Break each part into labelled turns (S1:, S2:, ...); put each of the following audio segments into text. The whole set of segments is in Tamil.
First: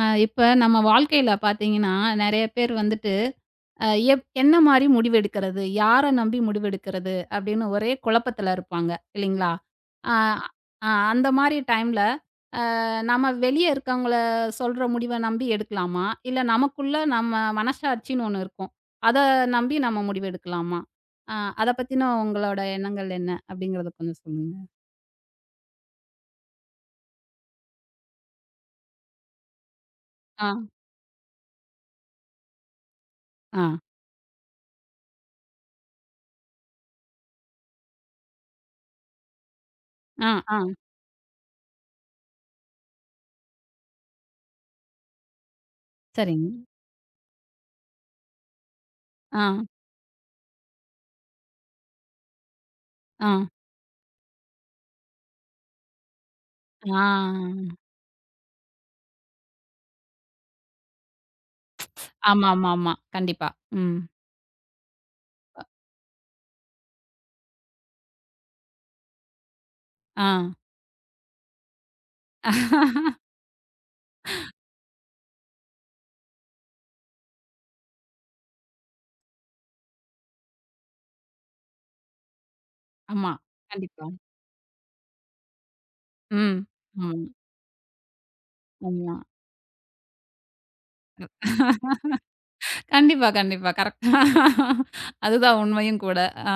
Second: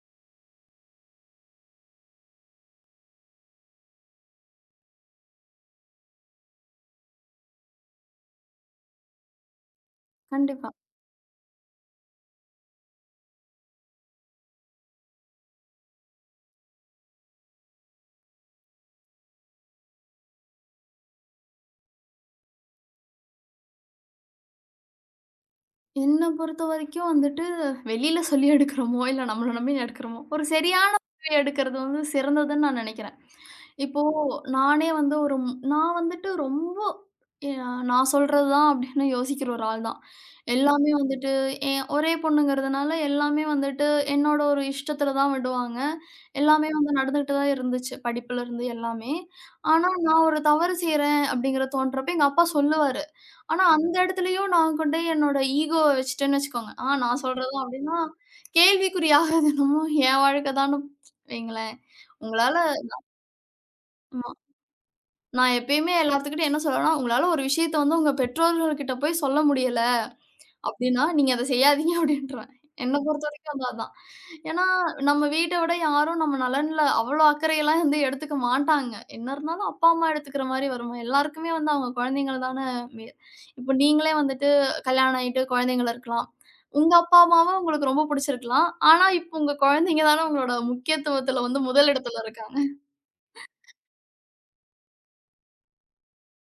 S1: இப்ப நம்ம வாழ்க்கையில பார்த்தீங்கன்னா, நெறைய பேர் வந்துட்டு அ என்ன மாரி முடிவெடுக்கிறது? யார நம்பி முடிவெடுக்கிறது? அப்படின்னு ஒரே குழப்பத்துல இருப்பாங்க இல்லைங்களா? அ
S2: கண்டிப்பா.
S1: அ அந்த மாரி டைம்ல அ நம்ம வெளிய இருக்கவங்கள சொல்ற முடிவ நம்பி எடுக்கலாமா? இல்ல நமக்குள்ள நம்ம மனசாட்சின்னு ஒண்ணு இருக்கும். அத நம்பி நம்ம முடிவெடுக்கலாமா? அ அத பத்தின உங்களோட எண்ணங்கள் என்ன? அப்படிங்கிறத கொஞ்சம் சொல்லுங்க.
S2: என்ன பொறுத்தவரைக்கும் வெளியில சொல்லி எடுக்கிறோமோ, இல்ல நம்மள நம்பி எடுக்கிறோமோ, ஒரு
S1: ஆ,
S2: சரியான முடிவு எடுக்கிறது வந்து சிறந்ததுன்னு நான் நெனைக்கிறேன்.
S1: ஆ,
S2: இப்போ நானே வந்து நான் ரொம்ப எ நான் சொல்றது தான் அப்படின்னு யோசிக்கிற ஒரு ஆள் தான்.
S1: ஆ, ஆ.
S2: எல்லாமே என் ஒரே பொண்ணுங்கிறதுனால, எல்லாமே வந்துட்டு என்னோட ஒரு இஷ்டத்துல தான் விடுவாங்க.
S1: சரிங்க.
S2: எல்லாமே வந்து நடந்துகிட்டு தான் இருந்துச்சு. படிப்புலருந்து எல்லாமே.
S1: ஆ,
S2: ஆனா, நான் ஒரு தவறு செய்றேன் அப்படிங்கிற தோன்றப்ப எங்க அப்பா சொல்லுவாரு.
S1: ஆ,
S2: ஆனா, அந்த இடத்துலயும் நான் கொண்டு போய் என்னோட ஈகோவ வச்சுட்டேன்னு வச்சுக்கோங்க.
S1: ஆ.
S2: நான் சொல்றதும் அப்டின்னா, கேள்விக்குறியாகுது என்னமோ என் வாழ்க்கை தான்னு வைங்களேன். உங்களால
S1: ஆமாமாமா. கண்டிப்பா. ம்.
S2: ஆமா. நான் எப்பயுமே எல்லாத்துக்கிட்டயும் என்ன சொல்லுவேன்னா, உங்களால ஒரு விஷயத்த வந்து உங்க பெற்றோர்கள்கிட்ட போய் சொல்ல முடியல.
S1: ஆ.
S2: அப்டின்னா, நீங்க அத செய்யாதீங்க அப்டின்றுவேன். என்ன பொறுத்தவரைக்கும் அது அதான். ஏன்னா, நம்ம வீட்ட விட யாரும் நம்ம நலன்ல அவ்வளோ அக்கறையெல்லாம் வந்து எடுத்துக்க மாட்டாங்க. என்ன இருந்தாலும் அப்பா, அம்மா எடுத்துக்கிற மாரி வருமா? எல்லாருக்குமே வந்து அவங்க குழந்தைங்கள தானே மே
S1: ஆமா.
S2: இப்போ
S1: கண்டிப்பா.
S2: நீங்களே வந்துட்டு கல்யாணம் ஆயிட்டு குழந்தைங்கள இருக்கலாம்.
S1: ம்.
S2: உங்க
S1: ஆமா,
S2: அப்பா, அம்மாவ உங்களுக்கு ரொம்ப புடிச்சிருக்கலாம். ஆனா,
S1: ஆமா.
S2: இப்போ உங்க குழந்தைங்க தானே உங்களோட முக்கியத்துவத்துல வந்து முதலிடத்துல இருக்காங்க.
S1: கண்டிப்பா, கண்டிப்பா. கரெக்ட்டா அதுதான் உண்மையும் கூட. ஆ.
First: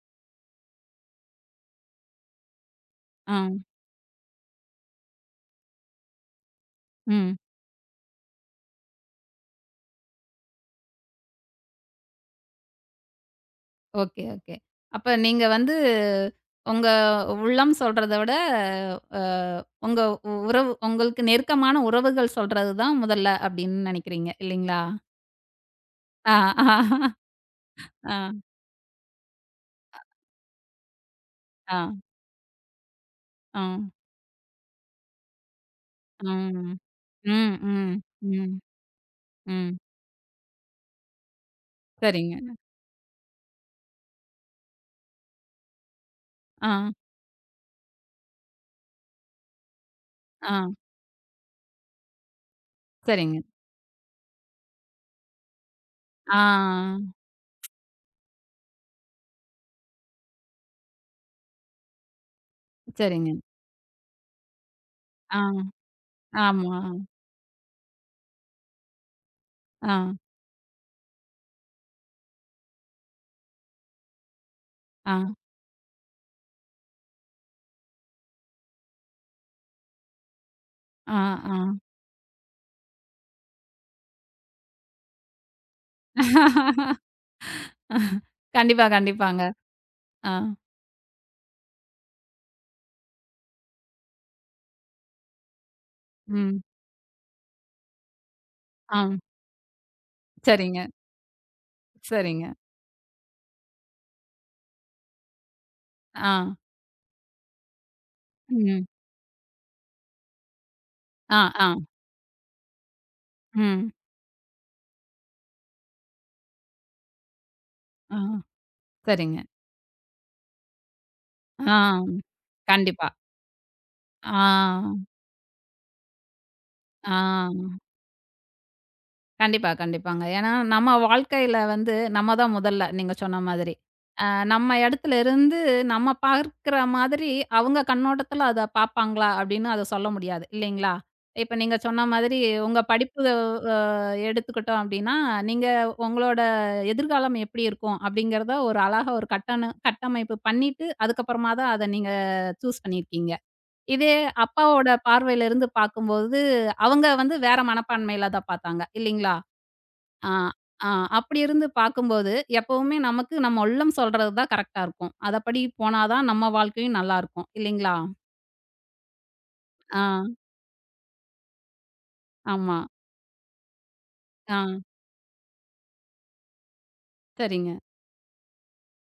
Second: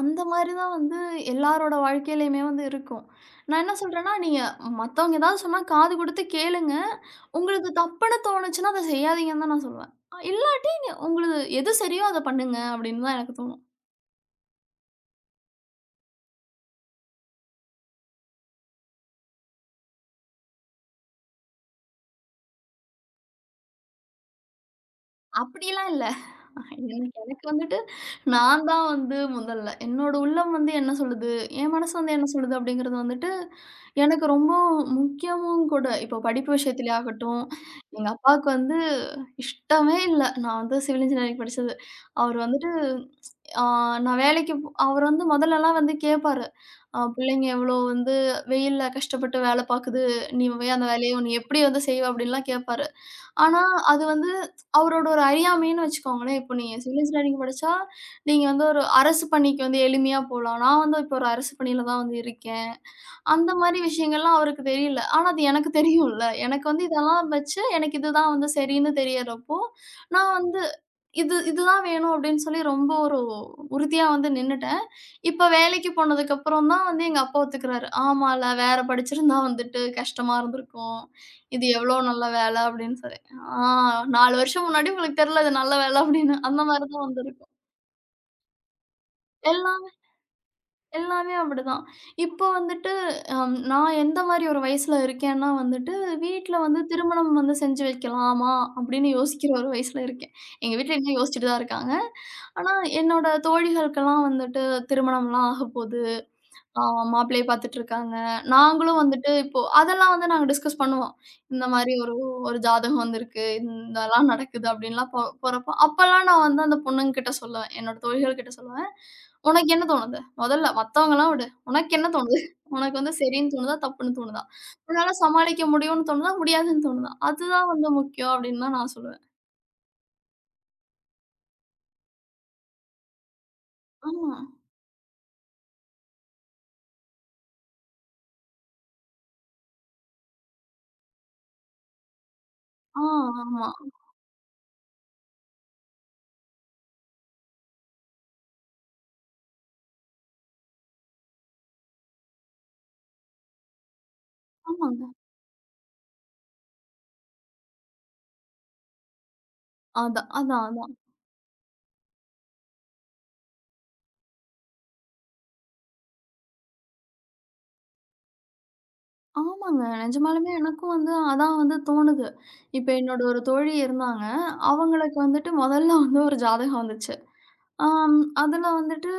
S2: அந்த மாரி தான் வந்து எல்லாரோட வாழ்க்கையிலயுமே வந்து இருக்கும்.
S1: ஆ.
S2: நான் என்ன சொல்றேன்னா, நீங்க மத்தவங்க ஏதாவது சொன்னா காது குடுத்து கேளுங்க.
S1: ம்.
S2: உங்களுக்கு தப்புன்னு தோணுச்சுன்னா, அத செய்யாதீங்கன்னு தான் நான் சொல்லுவேன். இல்லைங்க உங்களுக்கு எது சரியோ அத பண்ணுங்க அப்படின்னு தான் எனக்கு தோணும்.
S1: Okay, okay. அப்ப நீங்க வந்து உங்க உள்ளம் சொல்றத விட, அ உங்க உறவு உங்களுக்கு நெருக்கமான உறவுகள் சொல்றது தான் முதல்ல அப்படின்னு நினைக்கிறீங்க இல்லைங்களா?
S2: அப்படிலாம் இல்ல.
S1: ஆ, ஆ,
S2: எனக்கு எனக்கு வந்துட்டு
S1: ஆ,
S2: நான் தான் வந்து முதல்ல. என்னோட உள்ளம் வந்து என்ன சொல்லுது? என்
S1: ஆ,
S2: மனசு வந்து என்ன சொல்லுது? அப்படிங்கிறது வந்துட்டு
S1: ஆ,
S2: எனக்கு ரொம்ப முக்கியமும் கூட. இப்போ படிப்பு
S1: ம்,
S2: விஷயத்திலே
S1: ம்,
S2: ஆகட்டும்,
S1: ம்,
S2: எங்க அப்பாவுக்கு
S1: ம்,
S2: வந்து
S1: ம்.
S2: இஷ்டமே இல்ல. நான் வந்து சிவில் இன்ஜினியரிங் படிச்சது.
S1: சரிங்க.
S2: அவர் வந்துட்டு ஆ நான் வேலைக்கு போ அவர் வந்து முதல்லலாம் வந்து கேட்பாரு.
S1: ஆ,
S2: "பிள்ளைங்க எவ்வளோ வந்து வெயில்ல கஷ்டப்பட்டு வேலை பாக்குது. நீ
S1: ஆ.
S2: போய் அந்த வேலைய நீ எப்படி வந்து செய்வ?" அப்படின்லாம் கேட்பாரு.
S1: சரிங்க.
S2: ஆனா, அது வந்து அவரோட ஒரு அறியாமைன்னு
S1: ஆ,
S2: வச்சுக்கோங்களேன். இப்போ நீங்க சிவில் இன்ஜினியரிங் படிச்சா, நீங்க வந்து ஒரு அரசு பணிக்கு வந்து எளிமையா போலாம். நான் வந்து இப்போ ஒரு அரசு பணியில தான் வந்து இருக்கேன்.
S1: சரிங்க.
S2: அந்த மாரி விஷயங்கள்லாம் அவருக்கு தெரியல. ஆனா
S1: ஆ,
S2: அது எனக்கு தெரியும்ல. எனக்கு
S1: ஆமா.
S2: வந்து இதெல்லாம் வச்சு, எனக்கு இதுதான் வந்து சரின்னு தெரியறப்போ,
S1: ஆ,
S2: நான் வந்து இதுதான் வேணும் அப்படின்னு சொல்லி ரொம்ப ஒரு உறுதியா வந்து நின்னுட்டேன்.
S1: ஆ,
S2: இப்ப வேலைக்கு போனதுக்கப்புறம் தான் வந்து எங்க அப்பா ஒத்துக்கிறாரு. ஆமால்ல, வேற படிச்சிருந்தா வந்துட்டு கஷ்டமா இருந்திருக்கும்.
S1: ஆ, ஆ.
S2: இது எவ்வளோ நல்ல வேலை அப்படின்னு சொல்லி. ஆ 4 வருஷம் முன்னாடி உங்களுக்கு தெரியல இது நல்ல வேலை அப்படின்னு. அந்த மாரி தான் வந்திருக்கும்.
S1: கண்டிப்பா, கண்டிப்பாங்க.
S2: எல்லாம்
S1: ஆ,
S2: எல்லாமே அப்படிதான். இப்போ வந்துட்டு நான் எந்த மாரி ஒரு வயசுல இருக்கேன்னா வந்துட்டு, வீட்ல
S1: ம்,
S2: வந்து திருமணம் வந்து செஞ்சு வைக்கலாமா?
S1: ஆ.
S2: அப்படின்னு யோசிக்கிற ஒரு வயசுல இருக்கேன். எங்க
S1: சரிங்க,
S2: வீட்ல இன்னும் யோசிச்சுட்டு தான் இருக்காங்க.
S1: சரிங்க.
S2: ஆனா, என்னோட தோழிகளுக்கெல்லாம் வந்துட்டு திருமணம்லாம் ஆகப்போது.
S1: ஆ,
S2: ஆ மாப்பிள்ளைய பாத்துட்டு இருக்காங்க.
S1: ம்.
S2: நாங்களும் வந்துட்டு இப்போ அதெல்லாம் வந்து நாங்க டிஸ்கஸ் பண்ணுவோம்.
S1: ஆ,
S2: இந்த
S1: ஆ,
S2: மாரி ஒரு ஒரு ஜாதகம் வந்திருக்கு.
S1: ம்.
S2: இதெல்லாம் நடக்குது அப்டின்லாம் போறப்போ, அப்பலாம் நான் வந்து அந்த பொண்ணுங்க கிட்ட சொல்லுவேன். என்னோட
S1: ஆ,
S2: தோழிகள் கிட்ட சொல்லுவேன்.
S1: சரிங்க.
S2: "உனக்கு என்ன தோணுது? மொதல்ல மத்தவங்கலாம் விடு.
S1: ஆ,
S2: உனக்கு என்ன தோணுது? உனக்கு
S1: கண்டிப்பா.
S2: வந்து சரின்னு தோணுதா? தப்புன்னு தோணுதா?
S1: ஆ,
S2: உன்னால சமாளிக்க முடியும்னு தோணுதா? முடியாதுன்னு தோணுதா?
S1: ஆ.
S2: அதுதான் வந்து முக்கியம்" அப்டின்னு தான் நான் சொல்லுவேன்.
S1: கண்டிப்பா, கண்டிப்பாங்க. ஏன்னா, நம்ம வாழ்க்கையில வந்து நம்ம தான் முதல்ல, நீங்க சொன்ன மாதிரி. அ
S2: ஆமா.
S1: நம்ம இடத்துல இருந்து நம்ம பார்க்கிற மாதிரி, அவங்க கண்ணோட்டத்துல அத பார்ப்பாங்களா? அப்படின்னு அத சொல்ல முடியாது, இல்லைங்களா? இப்ப நீங்க சொன்ன மாதிரி உங்க
S2: ஆ
S1: படிப்பு
S2: ஆமா.
S1: அ எடுத்துக்கிட்டோம் அப்படின்னா, நீங்க உங்களோட எதிர்காலம் எப்படி இருக்கும்? அப்படிங்கிறத ஒரு அழகா ஒரு கட்டண கட்டமைப்பு பண்ணிட்டு, அதுக்கப்புறமா தான் அத நீங்க சூஸ் பண்ணியிருக்கீங்க. இதே அப்பாவோட
S2: ஆமாங்க.
S1: பார்வையில இருந்து பார்க்கும்போது, அவங்க வந்து வேற மனப்பான்மையில தான் பார்த்தாங்க, இல்லைங்களா?
S2: அதான்,
S1: ஆ,
S2: அதான்,
S1: ஆ.
S2: அதான்.
S1: அப்படி இருந்து பார்க்கும்போது, எப்பவுமே நமக்கு நம்ம உள்ளம் சொல்றது தான் கரெக்ட்டா இருக்கும். அதப்படி போனா தான் நம்ம வாழ்க்கையும் நல்லாருக்கும். இல்லைங்களா?
S2: ஆமாங்க.
S1: ஆ,
S2: நிஜமாலுமே எனக்கும் வந்து அதான் வந்து தோணுது.
S1: ஆமா.
S2: இப்ப என்னோட ஒரு தோழி இருந்தாங்க.
S1: ஆ,
S2: அவங்களுக்கு வந்துட்டு மொதல்ல வந்து ஒரு ஜாதகம் வந்துச்சு.
S1: சரிங்க.
S2: அதுல வந்துட்டு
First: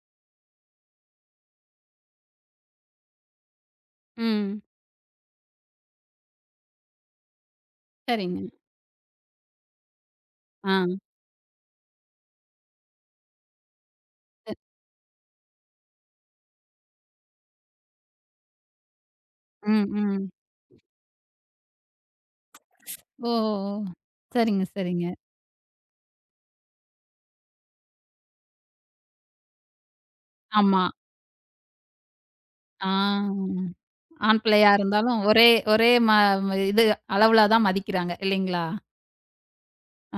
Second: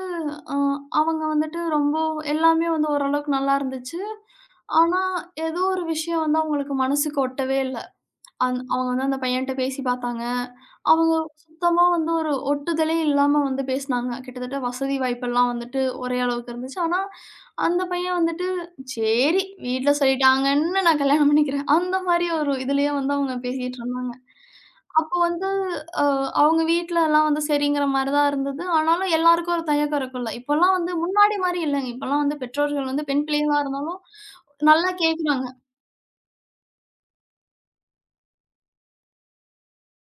S2: அ அவங்க வந்துட்டு ரொம்ப எல்லாமே வந்து ஓரளவுக்கு நல்லா இருந்துச்சு.
S1: ம்.
S2: ஆனா, ஏதோ ஒரு விஷயம் வந்து அவங்களுக்கு மனசுக்கு ஒட்டவே இல்ல.
S1: சரிங்க.
S2: அவங்க வந்து அந்த பையன்ட்ட பேசி பார்த்தாங்க.
S1: ஆ.
S2: அவங்க சுத்தமா வந்து ஒரு ஒட்டுதலே இல்லாம வந்து பேசினாங்க. கிட்டத்தட்ட வசதி வாய்ப்பெல்லாம் வந்துட்டு ஒரே அளவுக்கு இருந்துச்சு. ஆனா, அந்த பையன் வந்துட்டு சரி
S1: ம்,
S2: வீட்ல
S1: ம்.
S2: சொல்லிட்டாங்கன்னு நான் கல்யாணம் பண்ணிக்கிறேன். அந்த மாரி ஒரு இதுலயே வந்து
S1: ஓஹோ!
S2: அவங்க
S1: ஓ!
S2: பேசிட்டு
S1: ஓ.
S2: இருந்தாங்க.
S1: சரிங்க, சரிங்க.
S2: அப்போ வந்து அ அவங்க வீட்ல எல்லாம் வந்து சரிங்கிற மாரி தான் இருந்தது. ஆனாலும் எல்லாருக்கும் ஒரு தயக்கம் இருக்கும்ல. இப்போலாம்
S1: ஆமா.
S2: வந்து முன்னாடி மாரி இல்லங்க. இப்போலாம் வந்து
S1: ஆ.
S2: பெற்றோர்கள் வந்து பெண் பிள்ளைகளா இருந்தாலும்
S1: ஆண் பிள்ளையா
S2: நல்லா
S1: இருந்தாலும் ஒரே
S2: கேட்குறாங்க.
S1: ஒரே ம இது அளவுல தான் மதிக்கிறாங்க. இல்லைங்களா?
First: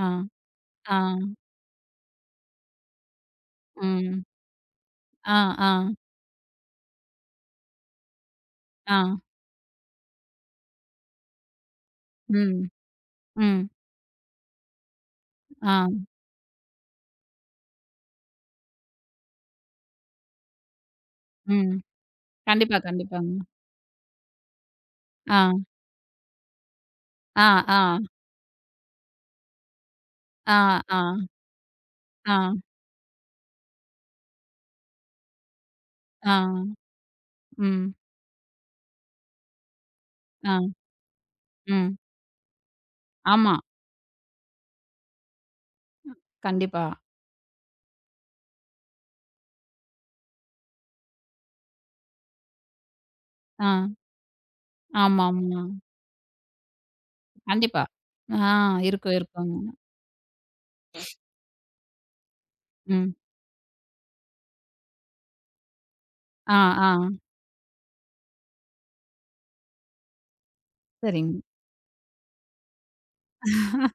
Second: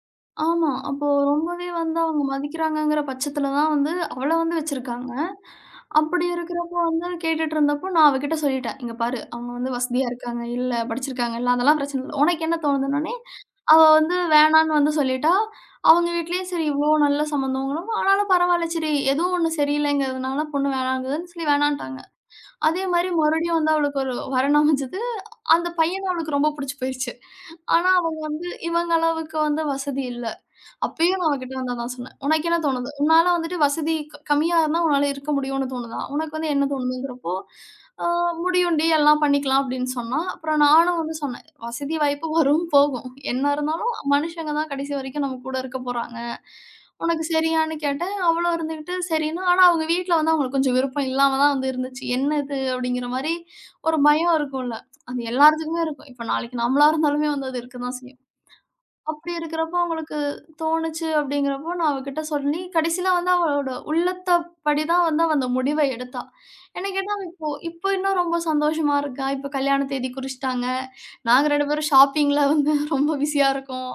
S1: ஆ,
S2: ஆமா.
S1: ஆ,
S2: அப்போ ரொம்பவே வந்து அவங்க மதிக்கிறாங்கங்கிற பட்சத்துல தான் வந்து
S1: ம்.
S2: அவள வந்து வச்சிருக்காங்க.
S1: ஆ, ஆ,
S2: அப்படி இருக்கிறப்போ வந்து கேட்டுட்டு இருந்தப்போ நான் அவகிட்ட சொல்லிட்டேன். "இங்க
S1: ஆ.
S2: பாரு, அவங்க வந்து வசதியா இருக்காங்க, இல்ல படிச்சிருக்காங்க இல்ல, அதெல்லாம் பிரச்சனை இல்ல. உனக்கு என்ன
S1: ம்,
S2: தோணுதுன்னோனே."
S1: ம்.
S2: அவ வந்து வேணான்னு வந்து சொல்லிட்டா.
S1: ஆ,
S2: அவங்க வீட்லயும் சரி இவ்ளோ நல்ல சம்மந்தம்ங்கிறப்போ, ஆனாலும் பரவால்ல சரி ஏதோ ஒண்ணு சரியில்லைங்கிறதுனால பொண்ணு வேணாங்குதுன்னு சொல்லி
S1: ம்.
S2: வேணான்ட்டாங்க.
S1: கண்டிப்பா,
S2: அதே மாரி
S1: கண்டிப்பாங்க.
S2: மறுபடியும் வந்து அவளுக்கு ஒரு வரன் அமைஞ்சது.
S1: ஆ,
S2: அந்த பையன அவளுக்கு ரொம்ப புடிச்சு போயிருச்சு.
S1: ஆ, ஆ.
S2: ஆனா அவங்க வந்து இவங்க அளவுக்கு வந்து வசதி இல்ல.
S1: ஆ, ஆ,
S2: அப்பயும் நான் அவகிட்ட வந்து அதான் சொன்னேன். "உனக்கு
S1: ஆ,
S2: என்ன தோணுது? உன்னால வந்துட்டு வசதி கம்மியா இருந்தா உன்னால இருக்க முடியும்னு தோணுதா?
S1: ஆ,
S2: உனக்கு வந்து என்ன தோணுதுங்கிறப்போ,
S1: ம்,
S2: ஆ முடியும்டி எல்லாம் பண்ணிக்கலாம்" அப்படின்னு சொன்னா.
S1: ஆ,
S2: அப்புறம் நானும் வந்து சொன்னேன்.
S1: ம்.
S2: "வசதி வாய்ப்பு வரும், போகும். என்ன
S1: ஆமா.
S2: இருந்தாலும் மனுஷங்க தான் கடைசி வரைக்கும் நம்ம கூட இருக்க போறாங்க.
S1: கண்டிப்பா.
S2: உனக்கு சரியான்னு?" கேட்டேன். அவளும் இருந்துகிட்டு சரின்னா, ஆனா அவங்க வீட்ல வந்து அவங்களுக்கு கொஞ்சம் விருப்பம் இல்லாம தான் வந்து இருந்துச்சு. "என்ன இது?" அப்படிங்கிற மாரி
S1: ஆ,
S2: ஒரு பயம் இருக்கும்ல. அது
S1: ஆமாமா.
S2: எல்லாத்துக்குமே இருக்கும். இப்ப நாளைக்கு நம்மளா இருந்தாலுமே வந்து அது இருக்க
S1: கண்டிப்பா.
S2: தான் செய்யும்.
S1: ஆ இருக்கும்,
S2: அப்படி
S1: இருக்குங்க.
S2: இருக்கிறப்போ அவங்களுக்கு தோணுச்சு அப்படிங்கிறப்போ, நான் அவகிட்ட சொல்லி, கடைசியில
S1: ம்.
S2: வந்து அவளோட உள்ளத்தபடி தான் வந்து அவ அந்த முடிவ எடுத்தா.
S1: ஆ, ஆ.
S2: என்ன கேட்டா, அவ இப்போ இப்போ இன்னும் ரொம்ப சந்தோஷமா இருக்கா. இப்போ கல்யாண தேதி குறிச்சுட்டாங்க.
S1: சரிங்க,
S2: நாங்க 2 பேரும் ஷாப்பிங்ல வந்து ரொம்ப பிஸியா இருக்கோம்.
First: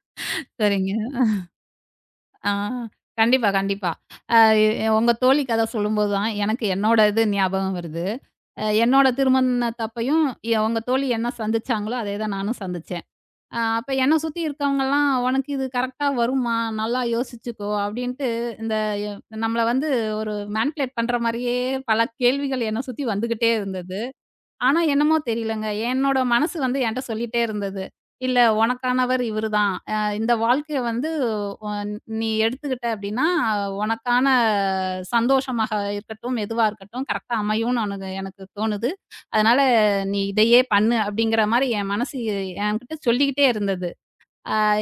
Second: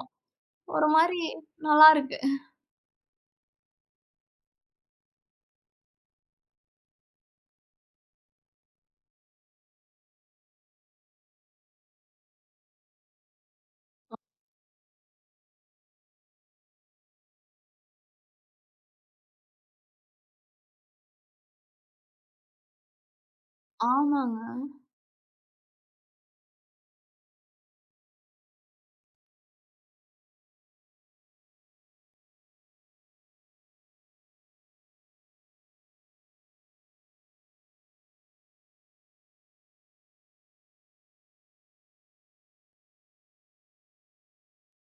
S2: ஒரு
S1: சரிங்க.
S2: மாரி நல்லாருக்கு.
S1: ஆ. கண்டிப்பா, கண்டிப்பா. அ உங்க தோழி கதை சொல்லும்போது தான் எனக்கு என்னோட இது ஞாபகம் வருது. என்னோட திருமணத்தப்பயும் உங்க தோழி என்ன சந்திச்சாங்களோ, அதே தான் நானும் சந்திச்சேன். அப்ப என்ன சுத்தி இருக்கவங்கலாம், "உனக்கு இது கரெக்ட்டா வருமா? நல்லா யோசிச்சுக்கோ" அப்படின்ட்டு இந்த எ நம்மள வந்து ஒரு மேனிபுலேட் பண்ற மாரியே பல கேள்விகள் என்ன சுத்தி வந்துகிட்டே இருந்தது.
S2: ஆமாங்க.
S1: ஆனா என்னமோ தெரியலங்க, என்னோட மனசு வந்து என்ட்ட சொல்லிட்டே இருந்தது. "இல்ல உனக்கானவர் இவரு தான். இந்த வாழ்க்கைய வந்து ஒ நீ எடுத்துக்கிட்ட அப்படின்னா, உனக்கான சந்தோஷமாக இருக்கட்டும், எதுவா இருக்கட்டும் கரெக்ட்டா அமையும்னு உனக்கு எனக்கு தோணுது. அதனால நீ இதையே பண்ணு" அப்படிங்கிற மாரி என் மனசு என்கிட்ட சொல்லிக்கிட்டே இருந்தது.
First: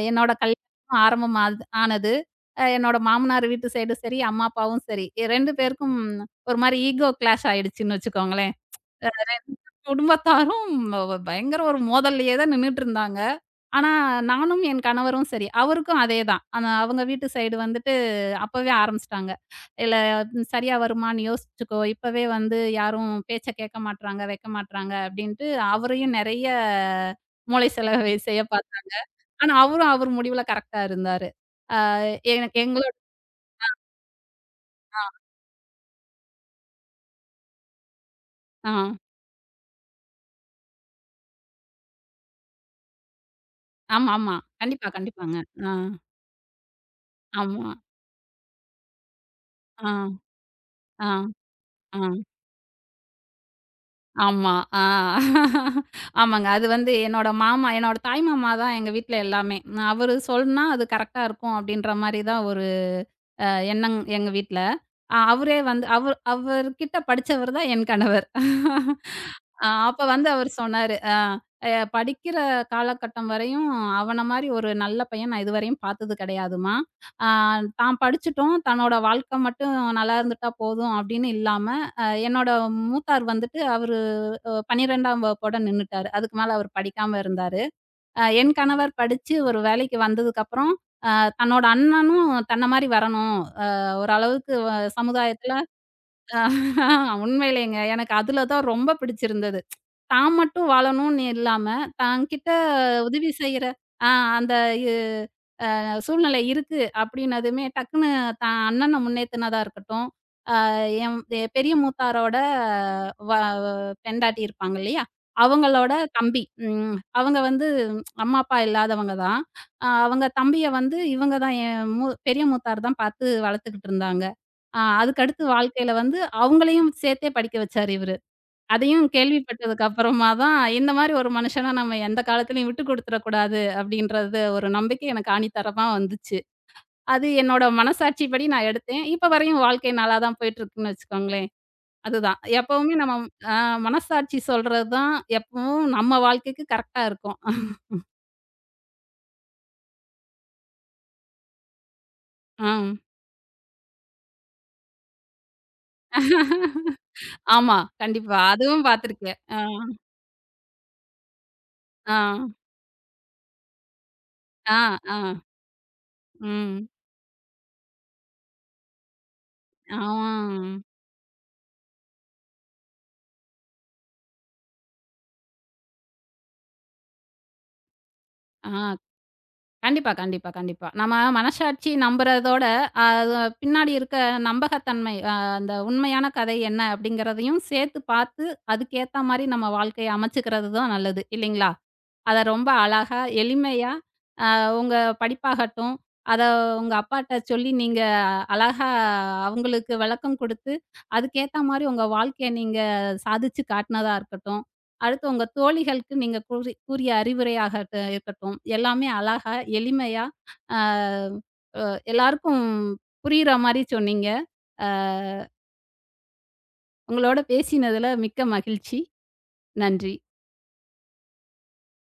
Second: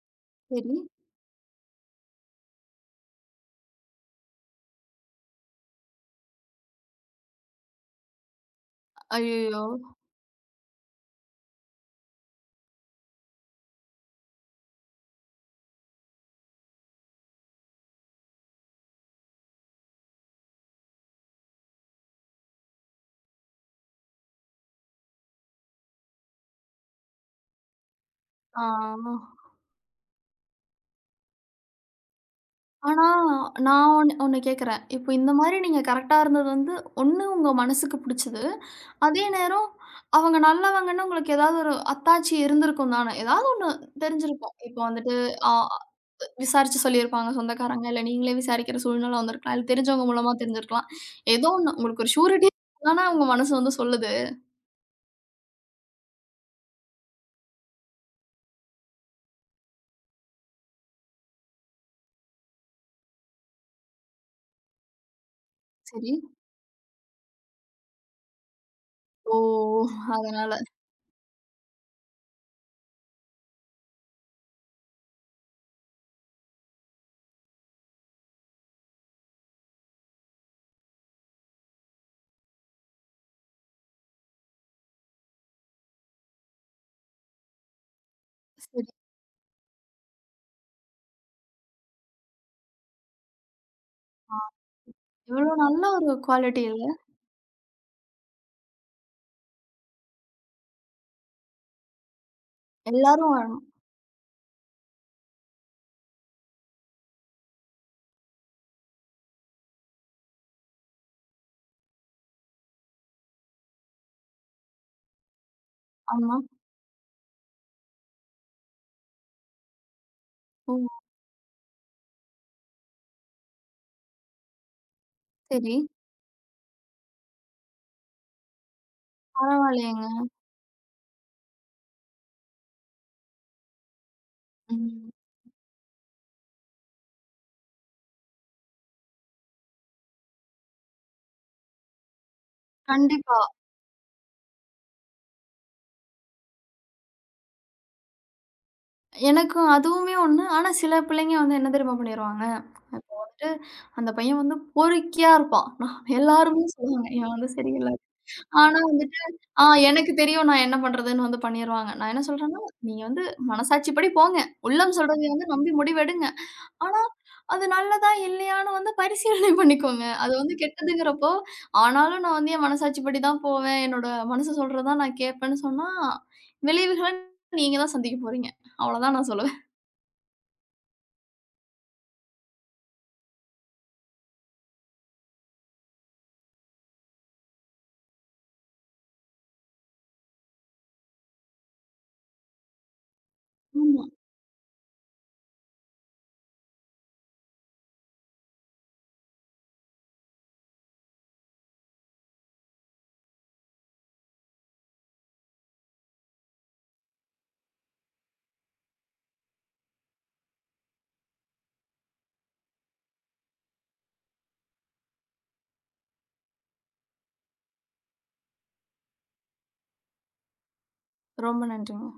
S1: என்னோட கல்யாணம்
S2: சரி.
S1: ஆரம்பம் ஆனது. என்னோட மாமனார் வீட்டு சைடும் சரி, அம்மா அப்பாவும் சரி, 2 பேருக்கும் ஒரு மாரி ஈகோ கிளாஷ் ஆயிடுச்சுன்னு வச்சுக்கோங்களேன்.
S2: ஐயய்யோ!
S1: குடும்பத்தாரும் பயங்கர ஒரு மோதல்லயே தான் நின்னுட்டு இருந்தாங்க. ஆனா, நானும் என் கணவரும் சரி, அவருக்கும் அதே தான். ஆனா அவங்க வீட்டு சைடு வந்துட்டு அப்பவே ஆரம்பிச்சுட்டாங்க. "இல்ல ம், சரியா வருமான்னு யோசிச்சுக்கோ. இப்பவே வந்து யாரும் பேச்ச கேட்க மாட்றாங்க, வைக்க மாட்றாங்க" அப்படின்ட்டு அவரையும் நெறைய மூளை செலவை செய்ய
S2: ஆ.
S1: பார்த்தாங்க. ஆனா அவரும் அவர் முடிவுல கரெக்ட்டா இருந்தாரு. எனக்கு எங்களோட
S2: ஆனா, நான் ஒண்ணு ஒண்ணு கேட்கிறேன். இப்போ இந்த மாரி நீங்க கரெக்ட்டா இருந்தது வந்து, ஒண்ணு உங்க மனசுக்கு புடிச்சது.
S1: ஆ.
S2: அதே நேரம் அவங்க நல்லவங்கன்னு உங்களுக்கு ஏதாவது ஒரு அத்தாட்சி இருந்திருக்கும் தானே! ஏதாவது
S1: ஆமா, ஆமா.
S2: தெரிஞ்சிருக்கும். இப்போ
S1: கண்டிப்பா,
S2: வந்துட்டு
S1: கண்டிப்பாங்க.
S2: அ
S1: ஆ.
S2: விசாரிச்சு சொல்லியிருப்பாங்க
S1: ஆமா.
S2: சொந்தக்காரங்க. இல்ல நீங்களே விசாரிக்கிற சூழ்நிலை வந்திருக்கலாம். இல்ல
S1: ஆ,
S2: தெரிஞ்சவங்க மூலமா தெரிஞ்சிருக்கலாம்.
S1: ஆ,
S2: ஏதோ ஒண்ணு
S1: ஆ.
S2: உங்களுக்கு ஒரு ஷூரிட்டி தானே உங்க மனசு வந்து சொல்லுது.
S1: ஆமா. ஆ. ஆமாங்க. அது வந்து என்னோட மாமா என்னோட தாய் மாமா தான் எங்க வீட்ல எல்லாமே. அவரு சொன்னா அது கரெக்ட்டா இருக்கும் அப்படின்ற மாரி தான் ஒரு அ எண்ணம் எங்க வீட்ல. அவரே வந்து
S2: சரி.
S1: அவர்கிட்ட படிச்சவர் தான் என் கணவர்.
S2: ஓ!
S1: ஆ அப்ப வந்து அவரு
S2: அதனால.
S1: சொன்னாரு, அ "அ படிக்கிற காலகட்டம் வரையும் அவன மாரி ஒரு நல்ல பையன் நான் இதுவரையும் பார்த்தது கிடையாதும்மா. ஆ தான் படிச்சுட்டும் தன்னோட வாழ்க்கை மட்டும் நல்லா இருந்துட்டா போதும் அப்படின்னு இல்லாம, என்னோட மூத்தார் வந்துட்டு அவரு 12ஆம் வகுப்போட நின்னுட்டாரு. அதுக்கு மேல அவர் படிக்காம இருந்தாரு. என்
S2: சரி.
S1: கணவர் படிச்சு ஒரு வேலைக்கு வந்ததுக்கப்புறம், தன்னோட அண்ணனும் தன்ன மாரி வரணும். அ
S2: ஆ
S1: ஓரளவுக்கு
S2: எவ்வளோ
S1: சமுதாயத்துல
S2: நல்ல ஒரு குவாலிட்டி இல்ல?
S1: உண்மையிலேங்க. எனக்கு அதுல தான் ரொம்ப பிடிச்சிருந்தது. தான் மட்டும் வாழணும்னு இல்லாம, தான் கிட்ட உதவி
S2: எல்லாரும்
S1: செய்யற ஆ அந்த இ சூழ்நிலை இருக்கு அப்படின்னதுமே, டக்குனு தான் அண்ணன முன்னேத்துனதா இருக்கட்டும், என் என் பெரிய மூத்தாரோட வ பெண்டாட்டி இருப்பாங்க இல்லையா? அவங்களோட
S2: ஆமா.
S1: தம்பி. அவங்க வந்து ம், அம்மா, அப்பா இல்லாதவங்க தான். அவங்க தம்பிய
S2: ஓ!
S1: வந்து இவங்க தான் என் பெரிய மூத்தார் தான் பார்த்து வளர்த்துக்கிட்டு இருந்தாங்க. அதுக்கு அடுத்து
S2: சரி.
S1: வாழ்க்கையில வந்து அவங்களையும் சேர்த்தே படிக்க வச்சாரு இவரு. அதையும் கேள்விப்பட்டதுக்கு
S2: பரவாயில்லையேங்க.
S1: அப்புறமா தான், இந்த மாரி ஒரு மனுஷன நம்ம எந்த காலத்துலயும் விட்டு குடுத்துறக்கூடாது அப்படின்றது ஒரு நம்பிக்கை
S2: ம்.
S1: எனக்கு ஆணித்தரமா வந்துச்சு. அது என்னோட மனசாட்சிப்படி நான் எடுத்தேன். இப்ப வரையும் வாழ்க்கை நல்லா தான் போயிட்டுருக்குன்னு வச்சுக்கோங்களேன். அதுதான். எப்பவுமே நம்ம
S2: கண்டிப்பா.
S1: ஆ மனசாட்சி சொல்றது தான் எப்பவும் நம்ம வாழ்க்கைக்கு கரெக்ட்டா இருக்கும்.
S2: எனக்கும் அதுவுமே ஒண்ணு. ஆனா சில பிள்ளைங்க வந்து என்ன தெரியுமா பண்ணிருவாங்க,
S1: ஆம்.
S2: வந்துட்டு அந்த பையன் வந்து பொறுக்கியா இருப்பான். நான் எல்லாருமே சொல்லுவாங்க, இவன் வந்து
S1: ஆமா,
S2: சரியில்ல.
S1: கண்டிப்பா.
S2: ஆனா
S1: அதுவும்
S2: வந்துட்டு,
S1: பார்த்துருக்கேன். ஆ,
S2: ஆ எனக்கு தெரியும் நான் என்ன பண்றதுன்னு வந்து பண்ணிருவாங்க. நான்
S1: ஆ,
S2: என்ன சொல்றேன்னா, நீங்க வந்து மனசாட்சிப்படி போங்க.
S1: ஆ,
S2: உள்ளம்
S1: ஆ.
S2: சொல்றதை வந்து நம்பி முடிவெடுங்க.
S1: ம்.
S2: ஆனா, அது நல்லதா இல்லையான்னு வந்து பரிசீலனை
S1: ஆ.
S2: பண்ணிக்கோங்க. அது வந்து கெட்டதுங்கிறப்போ, ஆனாலும் நான் வந்து என் மனசாட்சிப்படி தான் போவேன். என்னோட மனசு சொல்றத தான் நான் கேட்பேன்னு சொன்னா, விளைவுகள நீங்க தான் சந்திக்க போறீங்க.
S1: ஆ.
S2: அவ்வளோதான் நான் சொல்லுவேன்.
S1: கண்டிப்பா, கண்டிப்பா, கண்டிப்பா. நம்ம மனசாட்சி நம்புறதோட, அது பின்னாடி இருக்க நம்பகத்தன்மை, அந்த உண்மையான கதை என்ன அப்படிங்கிறதையும் சேர்த்து பார்த்து, அதுக்கேத்த மாரி நம்ம வாழ்க்கைய அமைச்சுக்கிறது தான் நல்லது. இல்லைங்களா? அத ரொம்ப அழகா, எளிமையா
S2: ஆமா.
S1: அ உங்க படிப்பாகட்டும், அத உங்க அப்பாட்ட சொல்லி நீங்க அழகா அவங்களுக்கு விளக்கம் குடுத்து, அதுக்கேத்த மாரி உங்க வாழ்க்கைய நீங்க சாதிச்சு காட்டுனதா இருக்கட்டும். அடுத்து உங்க தோழிகளுக்கு நீங்க கூறி கூறிய அறிவுரையாகட்டு இருக்கட்டும். எல்லாமே அழகா, எளிமையா அ அ எல்லாருக்கும் புரியிற மாரி சொன்னீங்க. அ உங்களோட பேசினதுல மிக்க மகிழ்ச்சி. நன்றி.
S2: ரொம்ப நன்றிங்க.